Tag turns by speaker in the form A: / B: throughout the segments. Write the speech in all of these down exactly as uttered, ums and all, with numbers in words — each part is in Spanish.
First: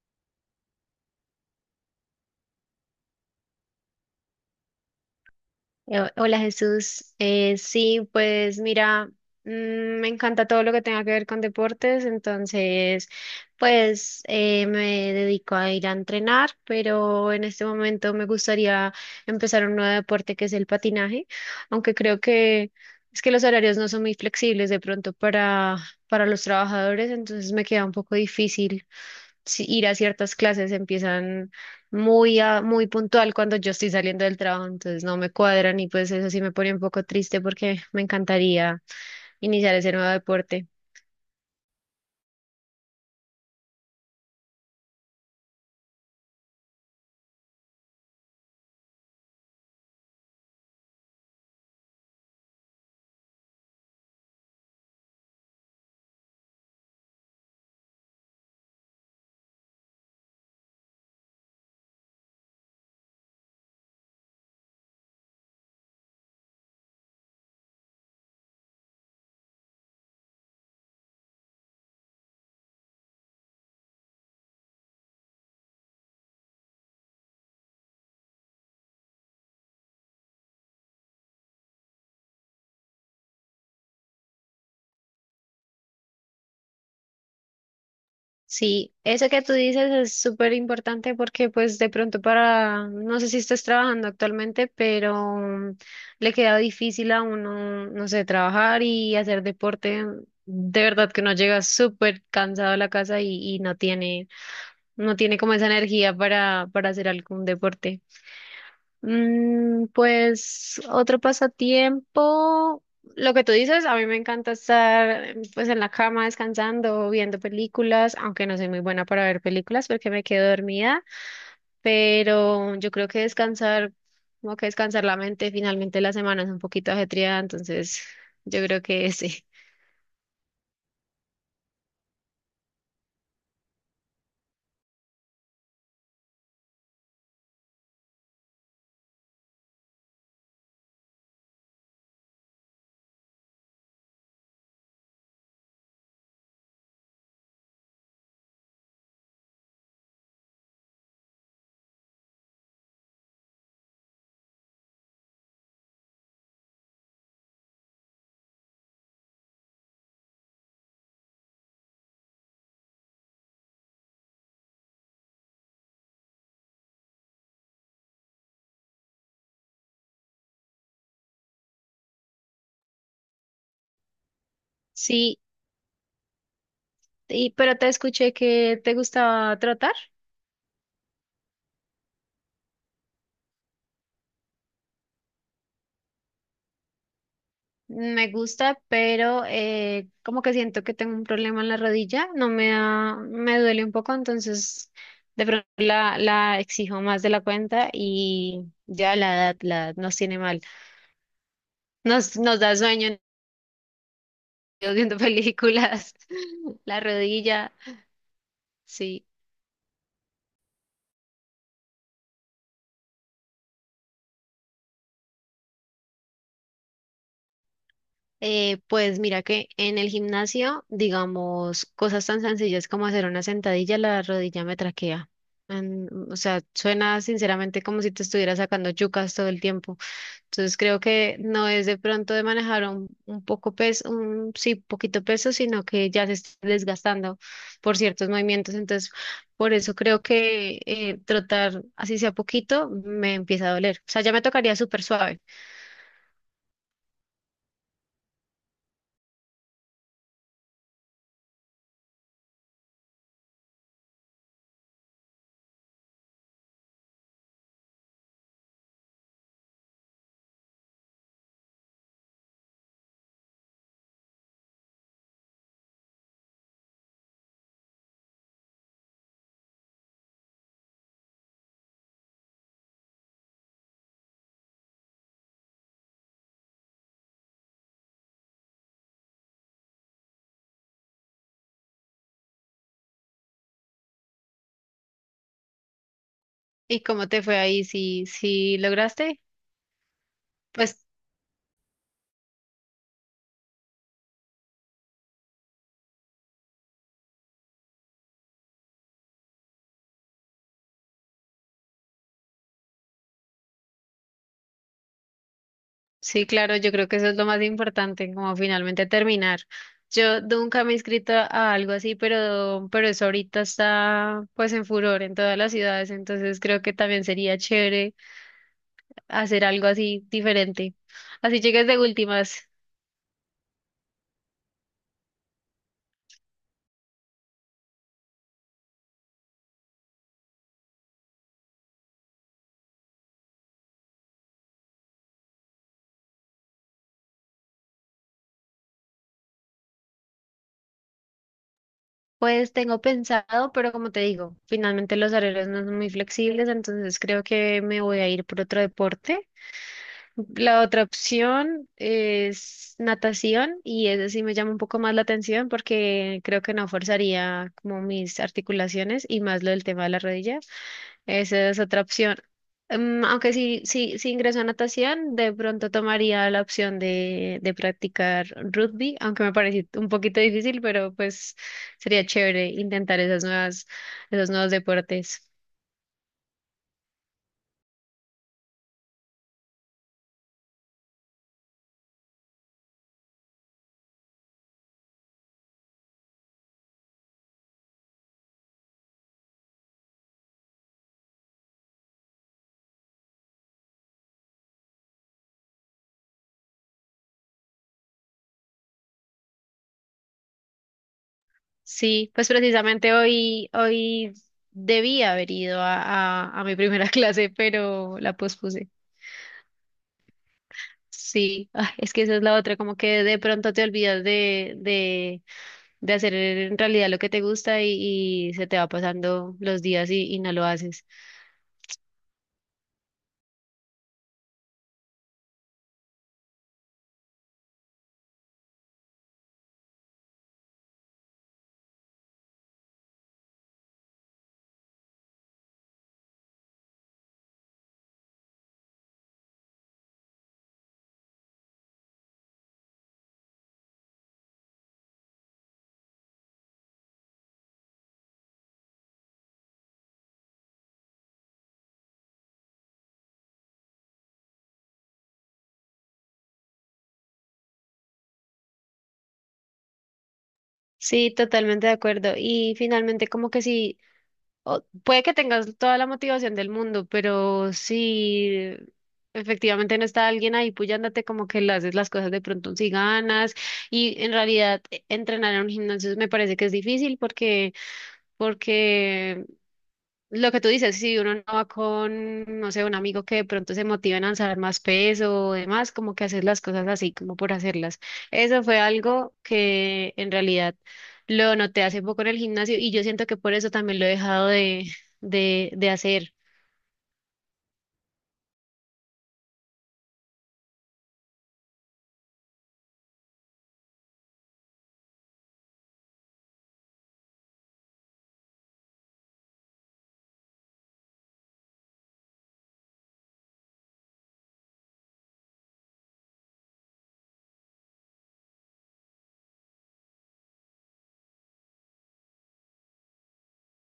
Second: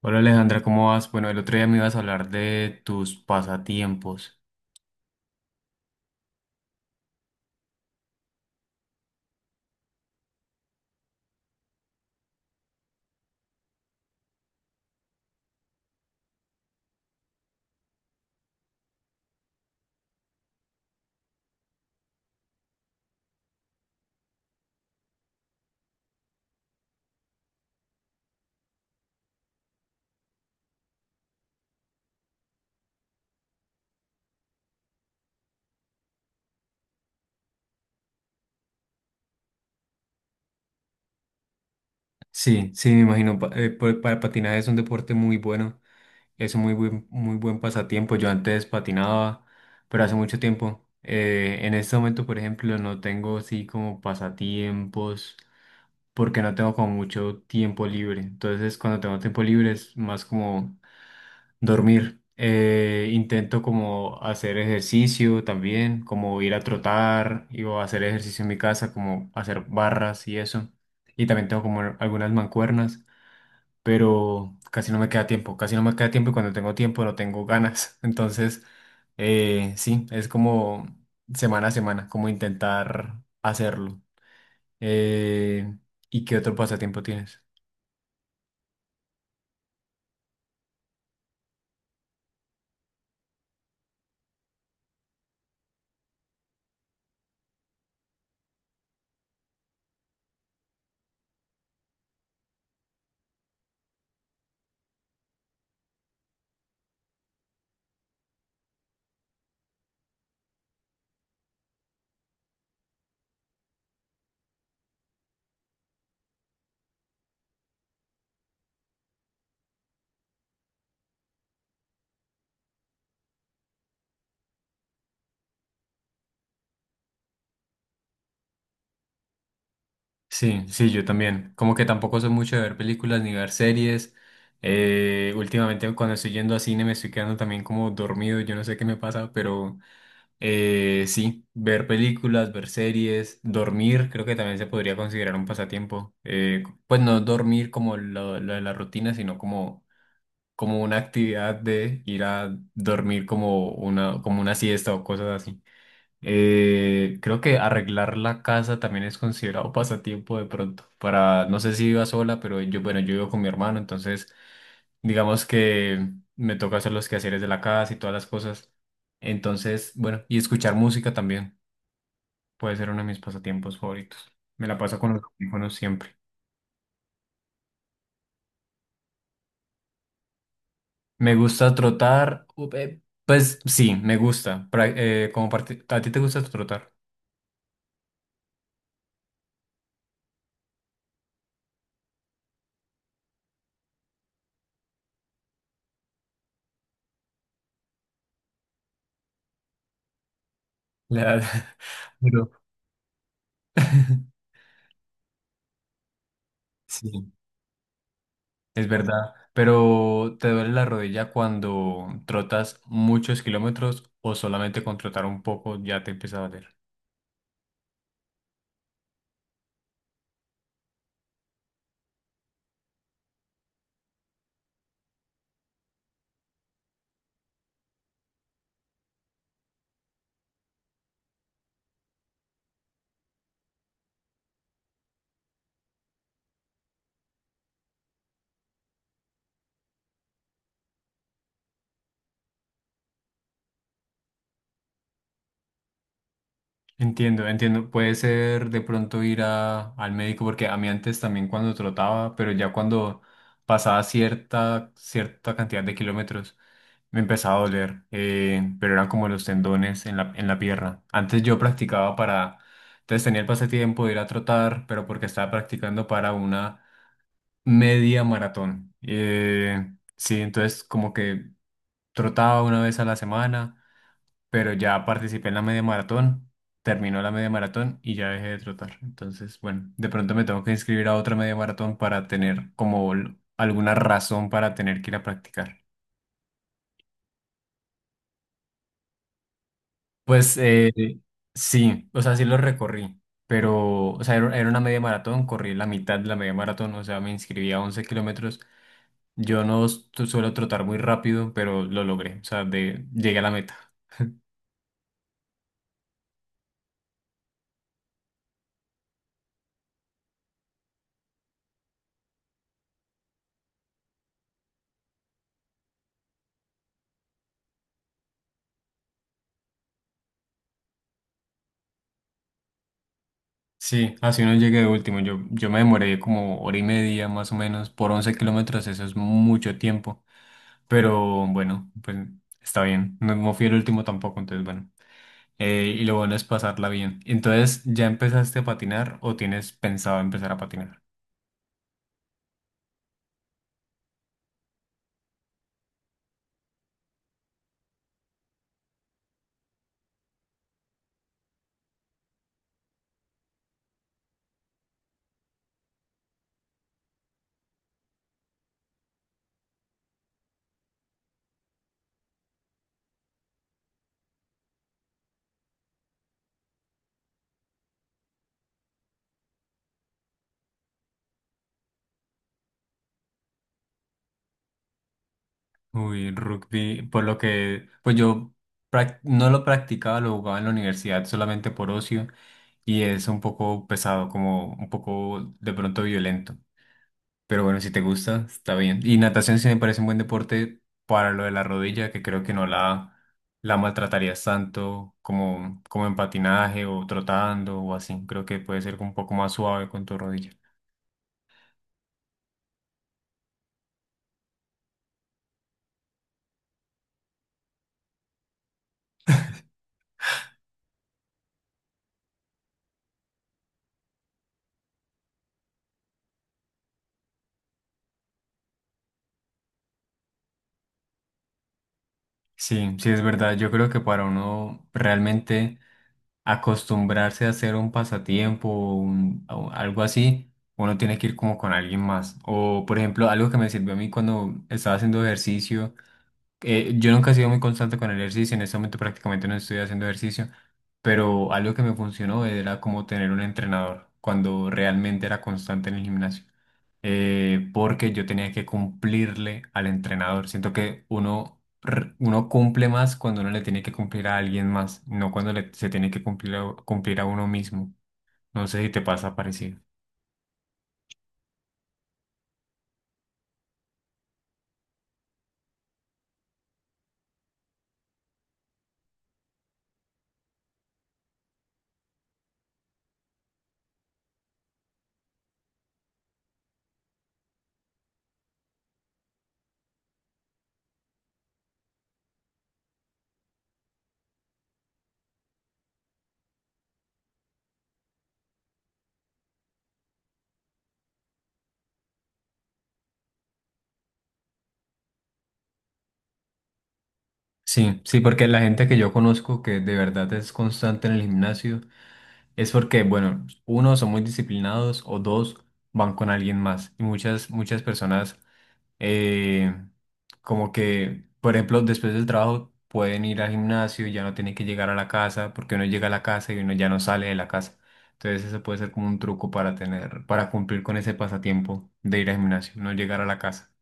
A: Hola Alejandra, ¿cómo vas? Bueno, el otro día me ibas a hablar de tus pasatiempos.
B: Eh, Hola Jesús, Eh, sí, pues mira, mm, me encanta todo lo que tenga que ver con deportes, entonces pues eh, me dedico a ir a entrenar, pero en este momento me gustaría empezar un nuevo deporte que es el patinaje, aunque creo que es que los horarios no son muy flexibles de pronto para, para los trabajadores, entonces me queda un poco difícil si- ir a ciertas clases, empiezan muy, a- muy puntual cuando yo estoy saliendo del trabajo, entonces no me cuadran y pues eso sí me pone un poco triste porque me encantaría iniciar ese nuevo deporte.
A: Sí, sí, me imagino. Pa- eh, pa- pa- patinar es un deporte muy bueno, es un muy buen, muy buen pasatiempo. Yo antes patinaba, pero hace mucho tiempo. Eh, en este momento, por ejemplo, no tengo así como pasatiempos porque no tengo como mucho tiempo libre. Entonces, cuando tengo tiempo libre es más como dormir. Eh, intento como hacer ejercicio también, como ir a trotar y, o hacer ejercicio en mi casa, como hacer barras y eso. Y también tengo como algunas mancuernas, pero casi no me queda tiempo, casi no me queda tiempo y cuando tengo tiempo no tengo ganas. Entonces, eh, sí, es como semana a semana, como intentar hacerlo. Eh, ¿y qué otro pasatiempo tienes?
B: Sí, eso que tú dices es súper importante porque pues de pronto para, no sé si estás trabajando actualmente, pero mm, le queda difícil a uno, no sé, trabajar y hacer deporte. De verdad que uno llega súper cansado a la casa y, y no tiene, no tiene como esa energía para, para hacer algún deporte. Mm, pues otro pasatiempo, lo que tú dices, a mí me encanta estar eh, pues en la cama descansando, viendo películas, aunque no soy muy buena para ver películas porque me quedo dormida, pero yo creo que descansar, como que descansar la mente, finalmente la semana es un poquito ajetreada, entonces yo creo que sí.
A: Sí, sí, yo también. Como que tampoco soy mucho de ver películas ni ver series. Eh, últimamente cuando estoy yendo a cine me estoy quedando también como dormido, yo no sé qué me pasa, pero eh, sí, ver películas, ver series, dormir, creo que también se podría considerar un pasatiempo. Eh, pues no dormir como lo, lo de la rutina, sino como, como una actividad de ir a dormir como una, como una siesta o cosas así. Eh, creo que arreglar la casa también es considerado pasatiempo de pronto. Para, no sé si viva sola, pero yo, bueno, yo vivo con mi hermano, entonces digamos que me toca hacer los quehaceres de la casa y todas las cosas. Entonces, bueno, y escuchar música también puede ser uno de mis pasatiempos favoritos. Me la paso con los
B: Sí,
A: audífonos siempre.
B: y, pero te escuché que te gustaba trotar.
A: Me gusta trotar, u- eh, pues sí, me gusta. Pra- eh, como parte- ¿a ti te gusta trotar?
B: Me gusta, pero eh, como que siento que tengo un problema en la rodilla, no me da, me duele un poco, entonces de pronto la, la exijo más de la cuenta y ya la edad, la edad nos tiene mal.
A: La-
B: Nos,
A: Pero-
B: nos da sueño viendo películas, la
A: Sí.
B: rodilla,
A: Es
B: sí.
A: verdad, pero ¿te duele la rodilla cuando trotas muchos kilómetros o solamente con trotar un poco ya te empieza a doler?
B: Eh, pues mira que en el gimnasio, digamos, cosas tan sencillas como hacer una sentadilla, la rodilla me traquea. En- o sea, suena sinceramente como si te estuviera sacando yucas todo el tiempo. Entonces creo que no es de pronto de manejar un, un poco peso, un sí, poquito peso, sino que ya se está desgastando por ciertos movimientos. Entonces, por eso creo que eh, trotar así sea poquito me empieza a doler. O sea, ya me tocaría súper suave.
A: Entiendo, entiendo. Puede ser de pronto ir a, al médico porque a mí antes también cuando trotaba, pero ya cuando pasaba cierta, cierta cantidad de kilómetros me empezaba a doler, eh, pero eran como los tendones en la, en la pierna. Antes yo practicaba para, entonces tenía el pasatiempo de ir a trotar, pero porque estaba practicando para una media maratón. Eh, sí, entonces como que trotaba una vez a la semana, pero ya participé en la media maratón, terminó la media maratón y ya dejé de trotar. Entonces, bueno, de pronto me tengo que inscribir a otra media maratón para tener como l- alguna razón para tener que ir a practicar.
B: ¿Y cómo te fue ahí? Si, si lograste,
A: Pues eh,
B: pues
A: sí, o sea, sí lo recorrí. Pero, o sea, era era una media maratón, corrí la mitad de la media maratón, o sea, me inscribí a once kilómetros. Yo no su- suelo trotar muy rápido, pero lo logré. O sea, de, llegué a la meta.
B: sí, claro, yo creo que eso es lo más importante, como finalmente terminar. Yo nunca me he inscrito a algo así, pero, pero eso ahorita está pues en furor en todas las ciudades, entonces creo que también sería chévere hacer algo así diferente. Así llegues de últimas.
A: Sí, así no llegué de último. Yo, yo me demoré como hora y media más o menos por once kilómetros. Eso es mucho tiempo. Pero bueno, pues está bien. No, no fui el último tampoco, entonces bueno. Eh, y lo bueno es pasarla bien. Entonces, ¿ya empezaste a patinar o tienes pensado empezar a patinar?
B: Pues tengo pensado, pero como te digo, finalmente los horarios no son muy flexibles, entonces creo que me voy a ir por otro deporte. La otra opción es natación y esa sí me llama un poco más la atención porque creo que no forzaría como mis articulaciones y más lo del tema de la rodilla. Esa es otra opción. Em, aunque sí, sí, si ingreso a natación, de pronto tomaría la opción de, de practicar rugby, aunque me parece un poquito difícil, pero pues sería chévere intentar esas nuevas, esos nuevos deportes.
A: Uy, rugby, por lo que, pues yo prac- no lo practicaba, lo jugaba en la universidad solamente por ocio y es un poco pesado, como un poco de pronto violento. Pero bueno, si te gusta, está bien. Y natación sí me parece un buen deporte para lo de la rodilla, que creo que no la, la maltratarías tanto como, como en patinaje o trotando o así. Creo que puede ser un poco más suave con tu rodilla.
B: Sí, pues precisamente hoy, hoy debía haber ido a, a, a mi primera clase, pero la pospuse. Sí, ah, es que esa es la otra, como que de pronto te olvidas de, de, de hacer en realidad lo que te gusta y, y se te va pasando los días y, y no lo haces.
A: Sí, sí es verdad. Yo creo que para uno realmente acostumbrarse a hacer un pasatiempo o un- o algo así, uno tiene que ir como con alguien más. O, por ejemplo, algo que me sirvió a mí cuando estaba haciendo ejercicio eh, yo nunca he sido muy constante con el ejercicio, en este momento prácticamente no estoy haciendo ejercicio, pero algo que me funcionó era como tener un entrenador cuando realmente era constante en el gimnasio, eh, porque yo tenía que cumplirle al entrenador. Siento que uno, r- uno cumple más cuando uno le tiene que cumplir a alguien más, no cuando le- se tiene que cumplir a, cumplir a uno mismo. No sé si te pasa parecido.
B: Sí, totalmente de acuerdo. Y finalmente, como que sí. O- puede que tengas toda la motivación del mundo, pero si efectivamente no está alguien ahí puyándote, como que le haces las cosas de pronto si ganas. Y en realidad, e- entrenar en un gimnasio me parece que es difícil porque, porque lo que tú dices, si uno no va con, no sé, un amigo que de pronto se motiva a lanzar más peso o demás, como que hacer las cosas así, como por hacerlas. Eso fue algo que en realidad lo noté hace poco en el gimnasio y yo siento que por eso también lo he dejado de, de, de hacer.
A: Sí, sí, porque la gente que yo conozco que de verdad es constante en el gimnasio, es porque, bueno, uno, son muy disciplinados o dos, van con alguien más. Y muchas, muchas personas, eh, como que, por ejemplo, después del trabajo pueden ir al gimnasio, ya no tienen que llegar a la casa, porque uno llega a la casa y uno ya no sale de la casa. Entonces eso puede ser como un truco para tener, para cumplir con ese pasatiempo de ir al gimnasio, no llegar a la casa.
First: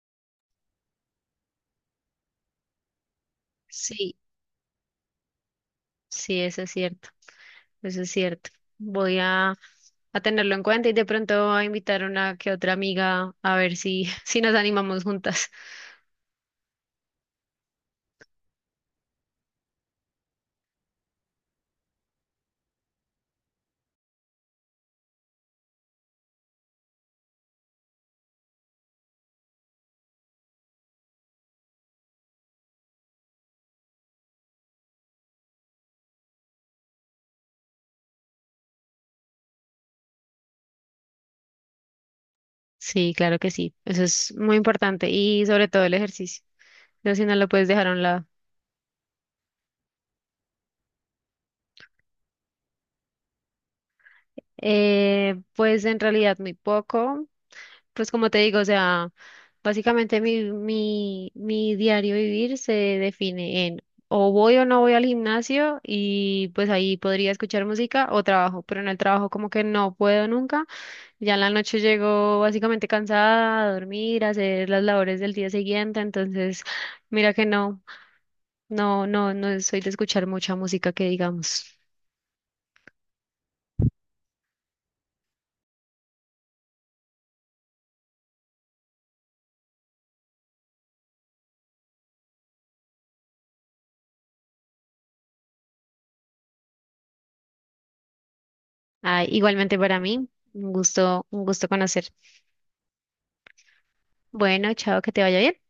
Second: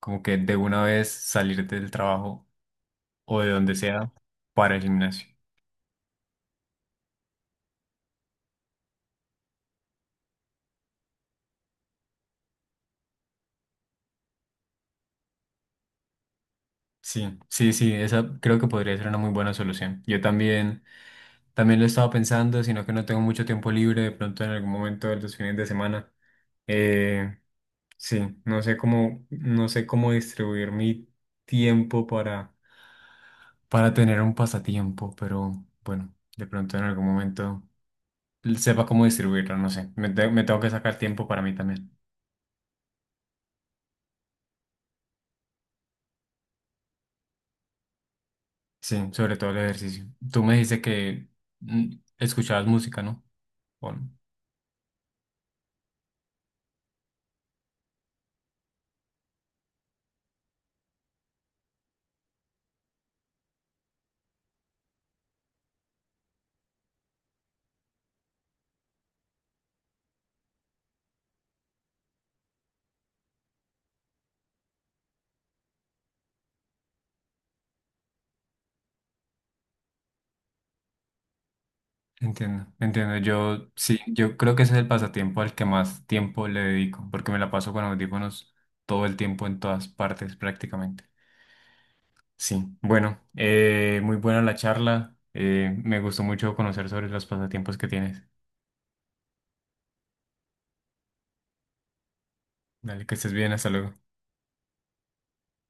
A: Como que de una vez salir del trabajo o de donde sea
B: Sí,
A: para el gimnasio.
B: sí, eso es cierto, eso es cierto. Voy a, a tenerlo en cuenta y de pronto a invitar a una que otra amiga a ver si, si nos animamos juntas.
A: Sí, sí, sí, esa creo que podría ser una muy buena solución. Yo también, también lo estaba pensando, sino que no tengo mucho tiempo libre de pronto en algún momento de los fines de semana. Eh, sí, no sé cómo, no sé cómo distribuir mi tiempo para, para tener un pasatiempo, pero bueno, de pronto en algún momento sepa cómo distribuirlo, no sé. Me, te- me tengo que sacar tiempo para mí también.
B: Sí, claro que sí, eso es muy importante y sobre todo el ejercicio. No, si no lo puedes dejar a un lado.
A: Sí, sobre todo el ejercicio. Tú me dijiste que mm, escuchabas música, ¿no? ¿O no?
B: Eh, pues en realidad muy poco. Pues como te digo, o sea, básicamente mi, mi, mi diario vivir se define en o voy o no voy al gimnasio y pues ahí podría escuchar música o trabajo, pero en el trabajo como que no puedo nunca. Ya en la noche llego básicamente cansada a dormir, a hacer las labores del día siguiente, entonces mira que no, no, no, no soy de escuchar mucha música que digamos.
A: Entiendo, entiendo. Yo sí, yo creo que ese es el pasatiempo al que más tiempo le dedico, porque me la paso con audífonos todo el tiempo en todas partes prácticamente. Sí, bueno, eh, muy buena la charla. Eh, me gustó mucho conocer sobre los pasatiempos que tienes.
B: Ah, igualmente para mí, un gusto, un gusto conocer.
A: Dale, que estés bien, hasta luego.
B: Bueno, chao, que te vaya bien.